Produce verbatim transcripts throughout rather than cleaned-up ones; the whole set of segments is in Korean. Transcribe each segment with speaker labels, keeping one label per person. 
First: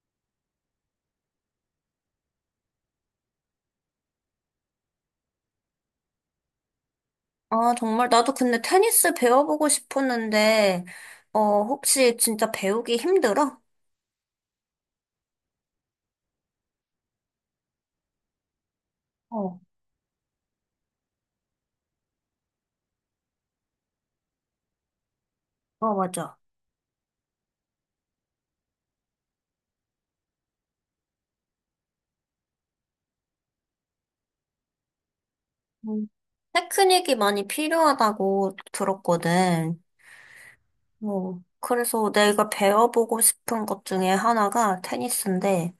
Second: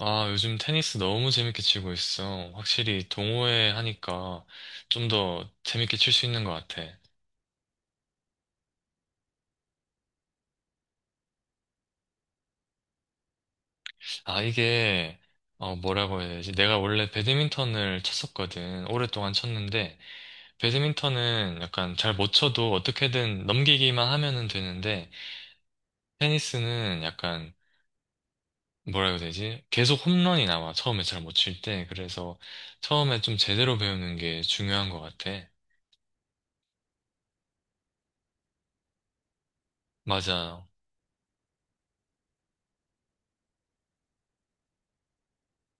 Speaker 1: 아, 요즘 테니스 너무 재밌게 치고 있어. 확실히 동호회 하니까 좀 더 재밌게 칠 수 있는 것 같아.
Speaker 2: 아, 정말. 나도 근데 테니스 배워보고 싶었는데, 어, 혹시 진짜 배우기 힘들어?
Speaker 1: 아, 이게, 어, 뭐라고 해야 되지? 내가 원래 배드민턴을 쳤었거든. 오랫동안
Speaker 2: 어,
Speaker 1: 쳤는데, 배드민턴은 약간 잘 못 쳐도 어떻게든 넘기기만 하면은 되는데,
Speaker 2: 어, 맞아.
Speaker 1: 테니스는 약간, 뭐라고 해야 되지? 계속 홈런이 나와. 처음에 잘 못 칠 때. 그래서 처음에 좀 제대로 배우는 게 중요한 것 같아.
Speaker 2: 음, 테크닉이 많이 필요하다고 들었거든.
Speaker 1: 맞아.
Speaker 2: 뭐, 그래서 내가 배워보고 싶은 것 중에 하나가 테니스인데,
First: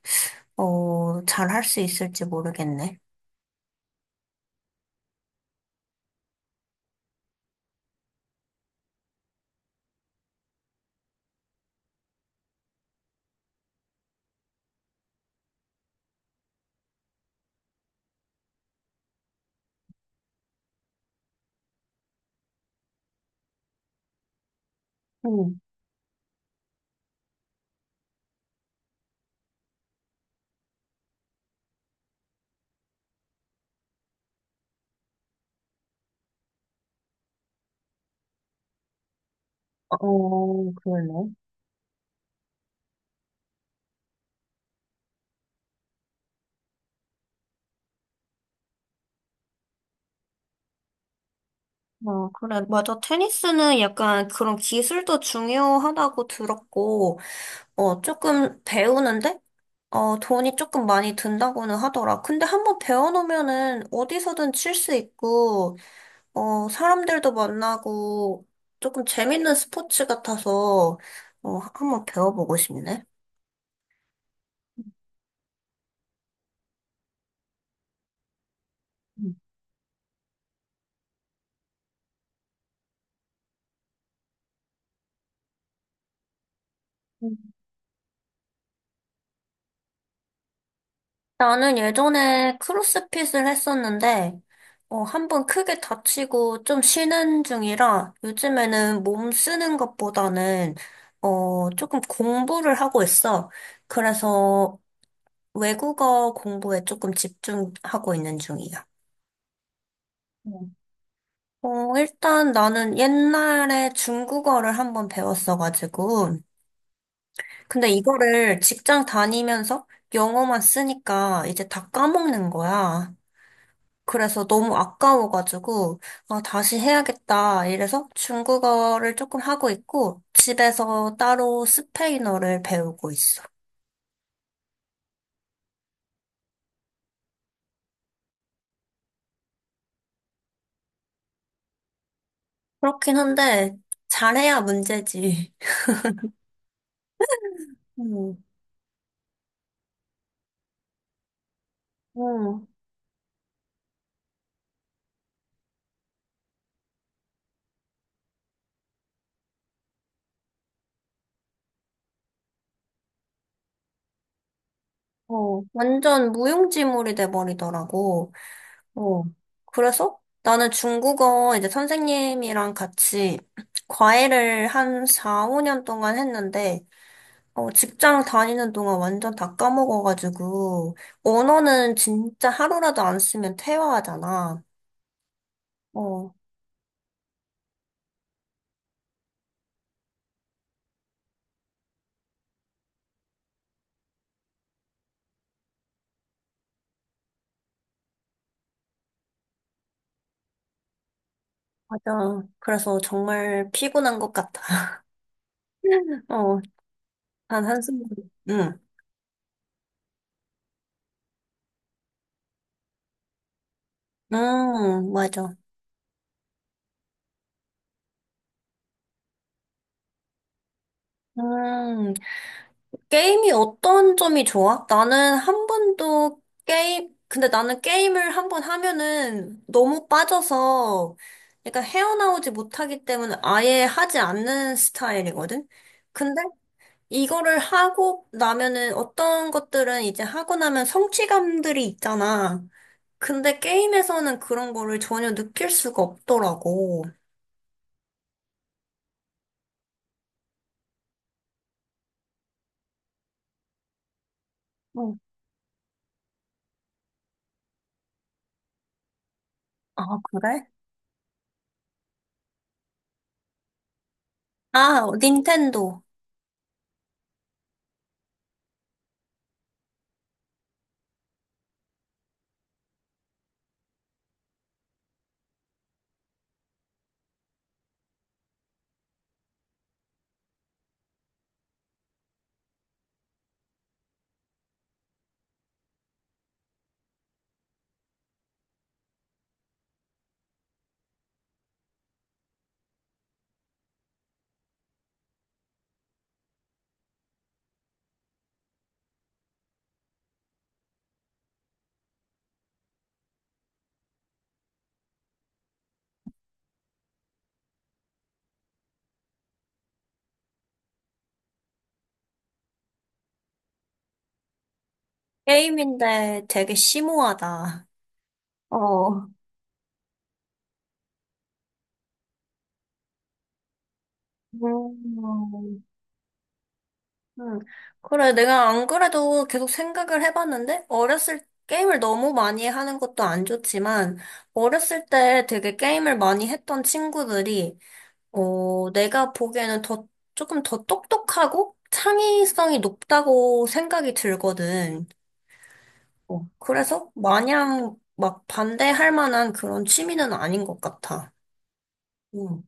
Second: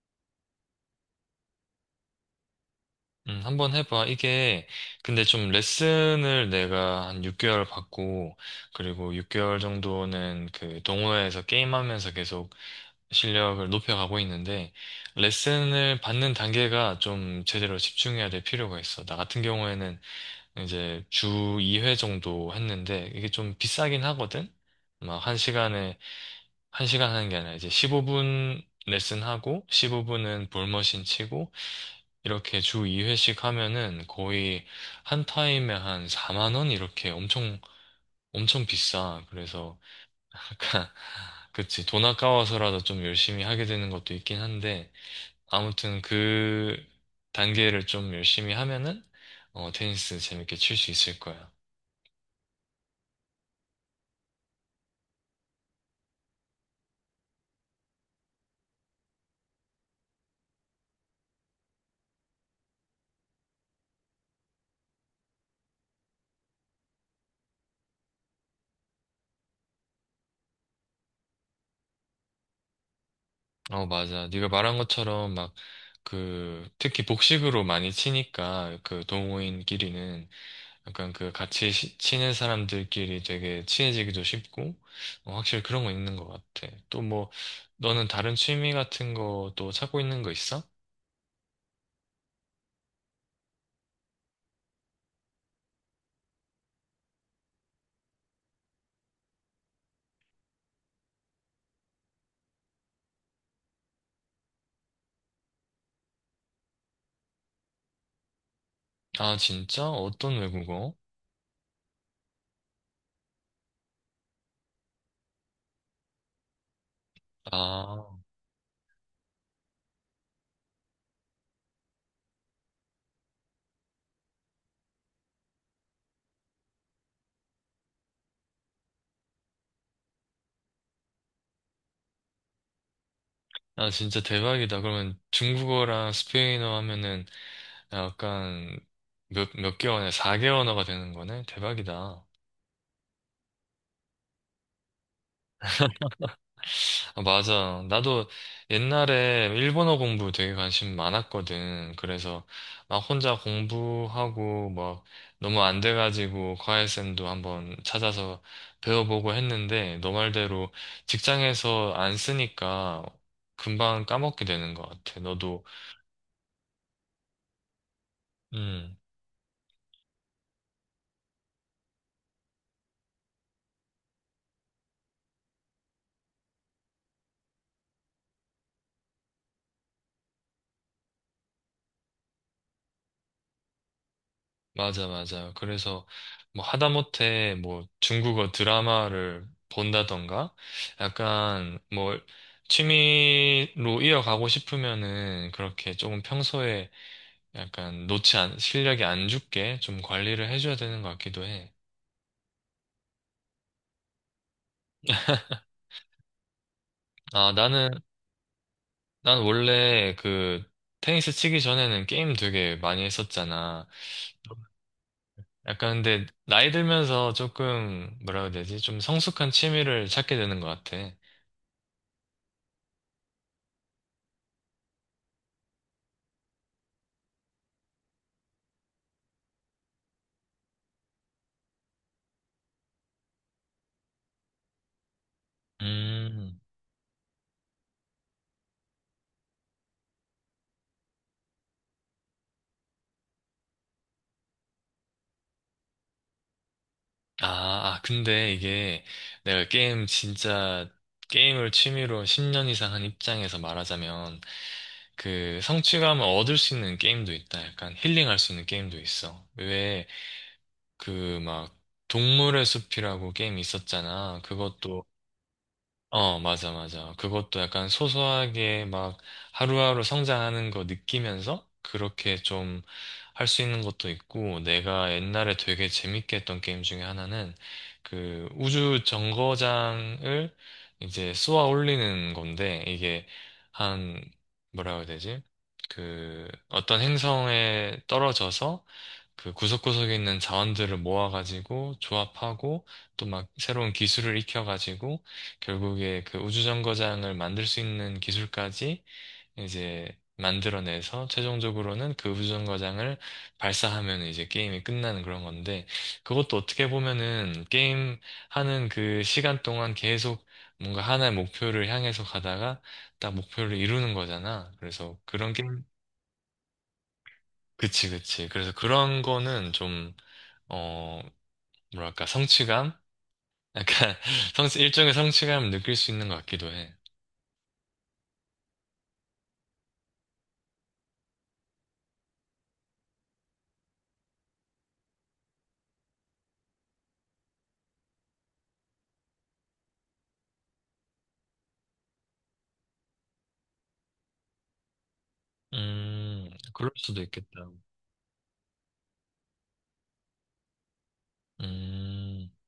Speaker 2: 어, 잘 할 수 있을지 모르겠네.
Speaker 1: 음, 한번 해봐. 이게, 근데 좀 레슨을 내가 한 육 개월 받고, 그리고 육 개월 정도는 그 동호회에서 게임하면서 계속 실력을 높여가고 있는데, 레슨을 받는 단계가 좀 제대로 집중해야 될 필요가 있어. 나 같은 경우에는 이제 주 이 회 정도 했는데, 이게 좀 비싸긴 하거든? 막 한
Speaker 2: 응.
Speaker 1: 시간에, 한 시간 하는 게 아니라 이제 십오 분 레슨하고, 십오 분은 볼머신 치고, 이렇게 주 이 회씩 하면은 거의 한 타임에 한 사만 원 이렇게 엄청 엄청 비싸. 그래서
Speaker 2: 어,
Speaker 1: 약간
Speaker 2: 그러네.
Speaker 1: 그치, 돈 아까워서라도 좀 열심히 하게 되는 것도 있긴 한데 아무튼 그 단계를 좀 열심히 하면은 어, 테니스 재밌게 칠 수 있을 거야.
Speaker 2: 어, 그래. 맞아. 테니스는 약간 그런 기술도 중요하다고 들었고, 어, 조금 배우는데 어, 돈이 조금 많이 든다고는 하더라. 근데 한번 배워놓으면은 어디서든 칠 수 있고, 어, 사람들도 만나고, 조금 재밌는 스포츠 같아서, 어, 한번 배워보고 싶네.
Speaker 1: 어 맞아. 네가 말한 것처럼 막 그 특히 복식으로 많이 치니까 그
Speaker 2: 음.
Speaker 1: 동호인끼리는 약간 그 같이 시- 친한 사람들끼리 되게 친해지기도 쉽고, 어, 확실히 그런 건 있는 것 같아. 또 뭐,
Speaker 2: 음.
Speaker 1: 너는 다른 취미 같은 거 또 찾고 있는 거 있어?
Speaker 2: 나는 예전에 크로스핏을 했었는데, 어, 한번 크게 다치고 좀 쉬는 중이라 요즘에는 몸 쓰는 것보다는, 어, 조금 공부를 하고 있어. 그래서 외국어 공부에 조금 집중하고 있는 중이야.
Speaker 1: 아, 진짜? 어떤
Speaker 2: 음.
Speaker 1: 외국어?
Speaker 2: 어, 일단 나는 옛날에 중국어를 한번 배웠어가지고, 근데
Speaker 1: 아,
Speaker 2: 이거를 직장 다니면서 영어만 쓰니까 이제 다 까먹는 거야. 그래서 너무 아까워가지고, 아, 다시 해야겠다. 이래서 중국어를 조금 하고 있고, 집에서 따로 스페인어를 배우고 있어.
Speaker 1: 아, 진짜 대박이다. 그러면 중국어랑 스페인어 하면은 약간 몇, 몇 개월에 네 언어가 되는 거네? 대박이다.
Speaker 2: 그렇긴 한데, 잘해야 문제지.
Speaker 1: 아, 맞아. 나도
Speaker 2: 음.
Speaker 1: 옛날에 일본어 공부 되게 관심 많았거든. 그래서
Speaker 2: 음.
Speaker 1: 막 혼자 공부하고 막 너무 안 돼가지고 과외쌤도 한번 찾아서 배워보고 했는데 너 말대로 직장에서 안 쓰니까 금방 까먹게 되는 것 같아.
Speaker 2: 어,
Speaker 1: 너도,
Speaker 2: 완전 무용지물이 돼버리더라고.
Speaker 1: 음,
Speaker 2: 어, 그래서 나는 중국어 이제 선생님이랑 같이 과외를 한 사, 오 년 동안 했는데, 어, 직장 다니는 동안 완전 다 까먹어가지고, 언어는 진짜 하루라도 안 쓰면 퇴화하잖아.
Speaker 1: 맞아, 맞아. 그래서
Speaker 2: 어,
Speaker 1: 뭐 하다못해 뭐 중국어 드라마를 본다던가 약간 뭐 취미로 이어가고 싶으면은 그렇게 조금 평소에 약간 놓지 않, 실력이 안 죽게 좀 관리를 해줘야 되는 것 같기도 해.
Speaker 2: 맞아. 그래서 정말 피곤한 것 같아. 어,
Speaker 1: 아,
Speaker 2: 난
Speaker 1: 나는,
Speaker 2: 한숨, 응,
Speaker 1: 난 원래 그 테니스 치기 전에는 게임 되게 많이 했었잖아.
Speaker 2: 음, 맞아.
Speaker 1: 약간 근데 나이 들면서 조금 뭐라 해야 되지? 좀 성숙한 취미를 찾게 되는 것 같아.
Speaker 2: 음, 게임이 어떤 점이 좋아? 나는 한 번도 게임, 근데 나는 게임을 한 번 하면은 너무 빠져서 약간 헤어나오지 못하기 때문에 아예 하지 않는 스타일이거든? 근데
Speaker 1: 음.
Speaker 2: 이거를 하고 나면은 어떤 것들은 이제 하고 나면 성취감들이 있잖아. 근데 게임에서는 그런 거를 전혀 느낄 수가 없더라고.
Speaker 1: 아, 아, 근데 이게 내가 게임 진짜 게임을 취미로 십 년 이상 한 입장에서 말하자면
Speaker 2: 응.
Speaker 1: 그 성취감을 얻을 수 있는 게임도 있다. 약간 힐링할 수 있는 게임도 있어. 왜
Speaker 2: 아, 그래?
Speaker 1: 그 막 동물의 숲이라고 게임이 있었잖아. 그것도
Speaker 2: 아, 닌텐도.
Speaker 1: 어, 맞아, 맞아. 그것도 약간 소소하게 막 하루하루 성장하는 거 느끼면서 그렇게 좀 할 수 있는 것도 있고, 내가 옛날에 되게 재밌게 했던 게임 중에 하나는 그 우주 정거장을 이제 쏘아 올리는 건데, 이게 한, 뭐라고 해야 되지? 그 어떤 행성에 떨어져서 그 구석구석에 있는 자원들을 모아가지고 조합하고 또 막 새로운 기술을 익혀가지고 결국에 그 우주정거장을 만들 수 있는 기술까지 이제 만들어내서 최종적으로는 그 우주정거장을 발사하면 이제 게임이 끝나는 그런 건데 그것도 어떻게 보면은 게임 하는 그 시간 동안 계속 뭔가 하나의 목표를 향해서 가다가 딱 목표를 이루는 거잖아. 그래서 그런 게임,
Speaker 2: 게임인데 되게 심오하다.
Speaker 1: 그치, 그치. 그래서
Speaker 2: 어.
Speaker 1: 그런 거는 좀, 어, 뭐랄까, 성취감? 약간 성취, 일종의 성취감을
Speaker 2: 음.
Speaker 1: 느낄 수 있는 것 같기도 해.
Speaker 2: 음. 그래, 내가 안 그래도 계속 생각을 해봤는데, 어렸을, 게임을 너무 많이 하는 것도 안 좋지만, 어렸을 때 되게 게임을 많이 했던 친구들이, 어, 내가 보기에는 더, 조금 더 똑똑하고 창의성이 높다고 생각이 들거든. 어,
Speaker 1: 음, 그럴
Speaker 2: 그래서
Speaker 1: 수도 있겠다.
Speaker 2: 마냥 막 반대할 만한 그런 취미는 아닌 것 같아.
Speaker 1: 음,
Speaker 2: 음.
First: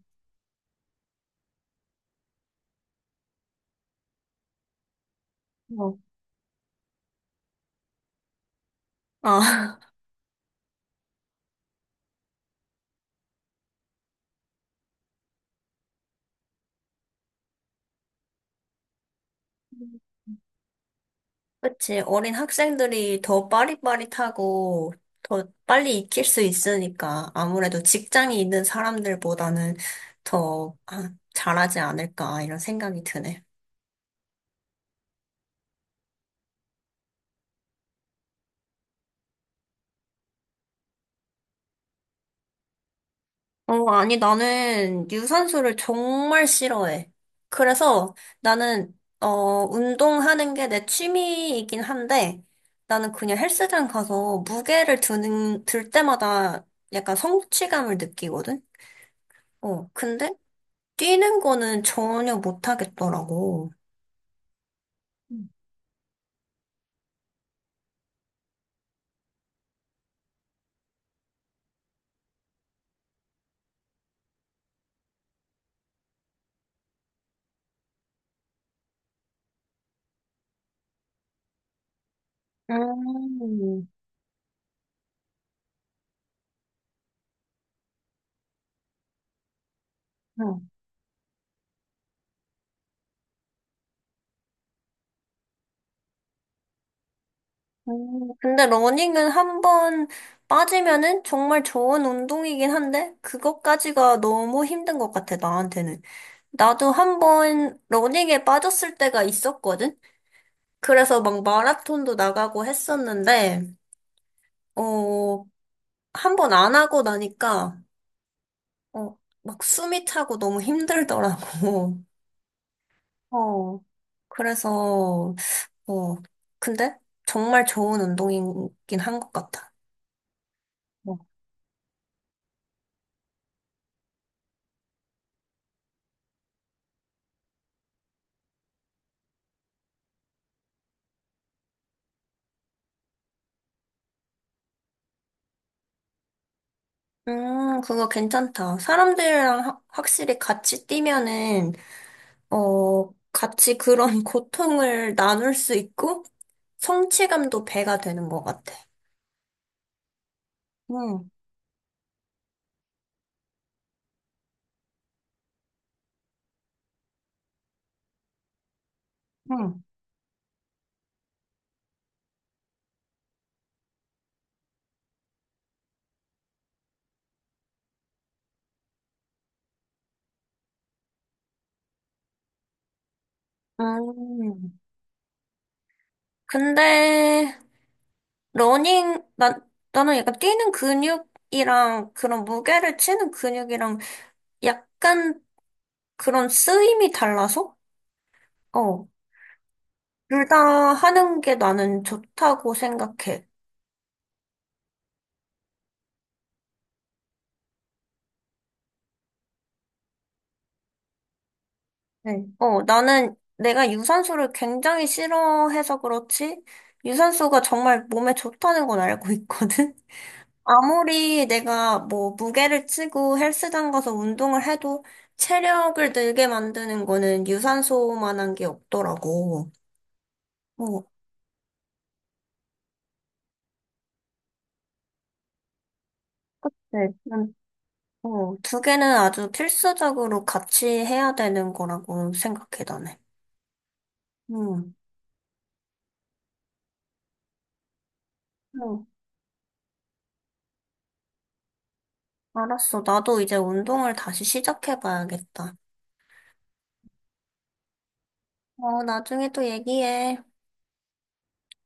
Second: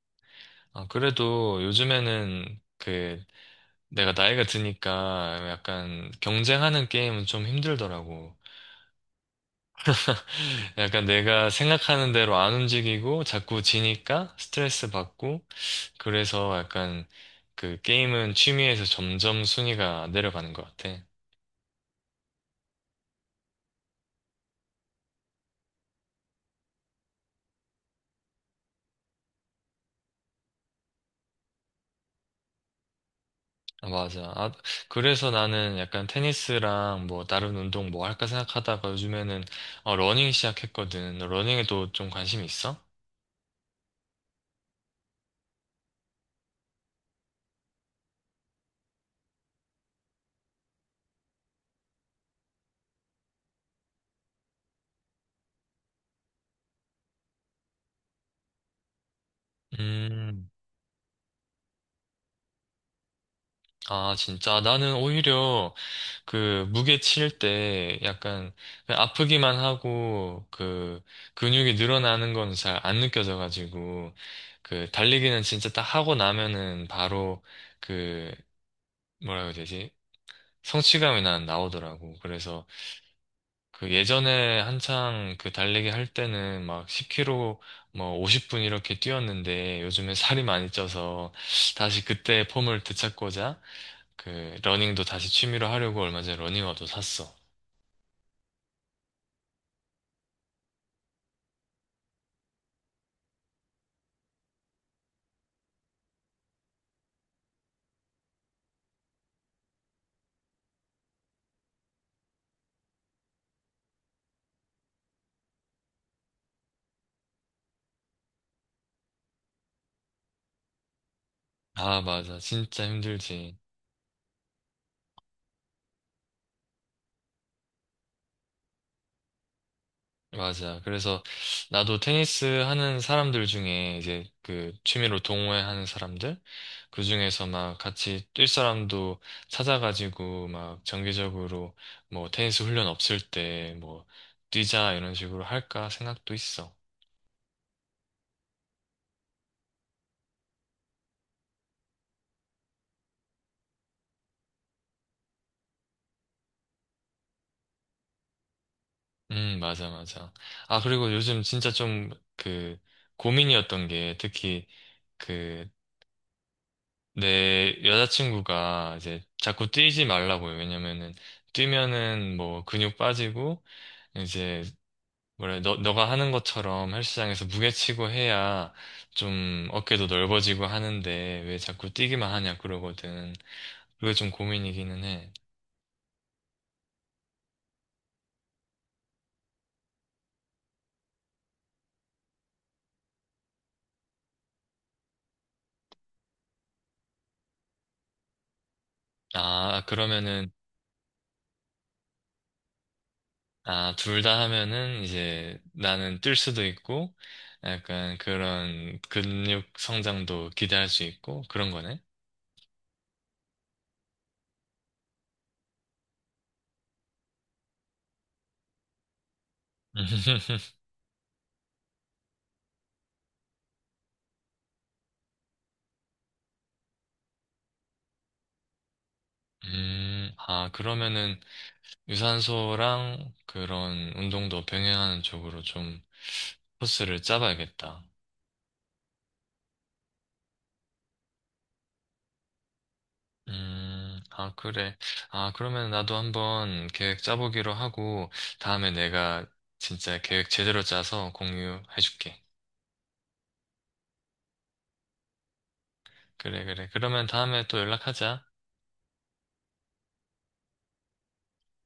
Speaker 1: 아, 그래도 요즘에는 그 내가 나이가 드니까
Speaker 2: 어.
Speaker 1: 약간 경쟁하는 게임은 좀 힘들더라고.
Speaker 2: 아.
Speaker 1: 약간 내가 생각하는 대로 안 움직이고 자꾸 지니까 스트레스 받고 그래서 약간 그 게임은 취미에서 점점 순위가 내려가는 것 같아.
Speaker 2: 그치. 어린 학생들이 더 빠릿빠릿하고 더 빨리 익힐 수 있으니까 아무래도 직장이 있는 사람들보다는 더 아, 잘하지 않을까 이런 생각이 드네.
Speaker 1: 아, 맞아. 아, 그래서 나는 약간 테니스랑 뭐 다른 운동 뭐 할까 생각하다가 요즘에는 어, 러닝 시작했거든. 너 러닝에도 좀 관심 있어?
Speaker 2: 어, 아니, 나는 유산소를 정말 싫어해. 그래서 나는, 어, 운동하는 게 내 취미이긴 한데 나는 그냥 헬스장 가서 무게를 드는, 들 때마다 약간 성취감을 느끼거든? 어, 근데
Speaker 1: 음,
Speaker 2: 뛰는 거는 전혀 못 하겠더라고.
Speaker 1: 아, 진짜. 나는
Speaker 2: 음.
Speaker 1: 오히려 그 무게 칠 때 약간 그냥 아프기만 하고 그 근육이 늘어나는 건 잘 안 느껴져가지고 그 달리기는 진짜 딱 하고 나면은 바로 그 뭐라고 해야 되지? 성취감이 난 나오더라고. 그래서
Speaker 2: 음.
Speaker 1: 그 예전에 한창 그 달리기 할 때는 막 십 킬로미터 뭐 오십 분 이렇게 뛰었는데 요즘에 살이 많이
Speaker 2: 음.
Speaker 1: 쪄서 다시 그때 폼을 되찾고자 그 러닝도 다시 취미로 하려고 얼마 전에 러닝화도 샀어.
Speaker 2: 음, 근데 러닝은 한 번 빠지면은 정말 좋은 운동이긴 한데, 그것까지가 너무 힘든 것 같아, 나한테는. 나도 한 번 러닝에 빠졌을 때가 있었거든? 그래서 막 마라톤도 나가고 했었는데, 어, 한 번 안 하고 나니까, 어, 막 숨이 차고 너무 힘들더라고.
Speaker 1: 아, 맞아. 진짜 힘들지.
Speaker 2: 어, 그래서, 어, 근데 정말 좋은 운동이긴 한 것 같아.
Speaker 1: 맞아.
Speaker 2: 어.
Speaker 1: 그래서 나도 테니스 하는 사람들 중에 이제 그 취미로 동호회하는 사람들 그 중에서 막 같이 뛸 사람도 찾아가지고 막 정기적으로 뭐 테니스 훈련 없을 때 뭐 뛰자 이런 식으로 할까 생각도 있어.
Speaker 2: 음, 그거 괜찮다. 사람들이랑 하- 확실히 같이 뛰면은, 어, 같이 그런 고통을 나눌 수 있고, 성취감도 배가 되는 것 같아.
Speaker 1: 음, 맞아, 맞아. 아, 그리고
Speaker 2: 응.
Speaker 1: 요즘 진짜 좀 그 고민이었던 게 특히 그 내 여자친구가 이제 자꾸
Speaker 2: 응.
Speaker 1: 뛰지 말라고요. 왜냐면은 뛰면은 뭐 근육 빠지고 이제 뭐래. 너 너가 하는 것처럼 헬스장에서 무게치고 해야 좀 어깨도 넓어지고 하는데 왜 자꾸 뛰기만 하냐 그러거든. 그게 좀
Speaker 2: 음,
Speaker 1: 고민이기는 해.
Speaker 2: 근데, 러닝, 나, 나는 약간 뛰는 근육이랑 그런 무게를 치는 근육이랑 약간 그런 쓰임이 달라서? 어,
Speaker 1: 아,
Speaker 2: 둘
Speaker 1: 그러면은
Speaker 2: 다 하는 게 나는 좋다고 생각해.
Speaker 1: 아, 둘 다 하면은 이제 나는 뛸 수도 있고 약간 그런 근육 성장도 기대할 수 있고 그런 거네.
Speaker 2: 네. 어, 나는 내가 유산소를 굉장히 싫어해서 그렇지, 유산소가 정말 몸에 좋다는 건 알고 있거든? 아무리 내가 뭐 무게를 치고 헬스장 가서 운동을 해도 체력을 늘게 만드는 거는 유산소만한 게 없더라고.
Speaker 1: 음, 아,
Speaker 2: 어,
Speaker 1: 그러면은 유산소랑 그런 운동도 병행하는 쪽으로 좀
Speaker 2: 네.
Speaker 1: 코스를
Speaker 2: 난,
Speaker 1: 짜봐야겠다.
Speaker 2: 어, 두 개는 아주 필수적으로 같이 해야 되는 거라고 생각해, 나는.
Speaker 1: 음, 아,
Speaker 2: 음.
Speaker 1: 그래. 아, 그러면 나도 한번 계획 짜보기로 하고, 다음에
Speaker 2: 음.
Speaker 1: 내가 진짜 계획 제대로 짜서 공유해줄게.
Speaker 2: 알았어. 나도 이제 운동을 다시 시작해봐야겠다.
Speaker 1: 그래, 그래. 그러면 다음에 또 연락하자.
Speaker 2: 어, 나중에 또 얘기해.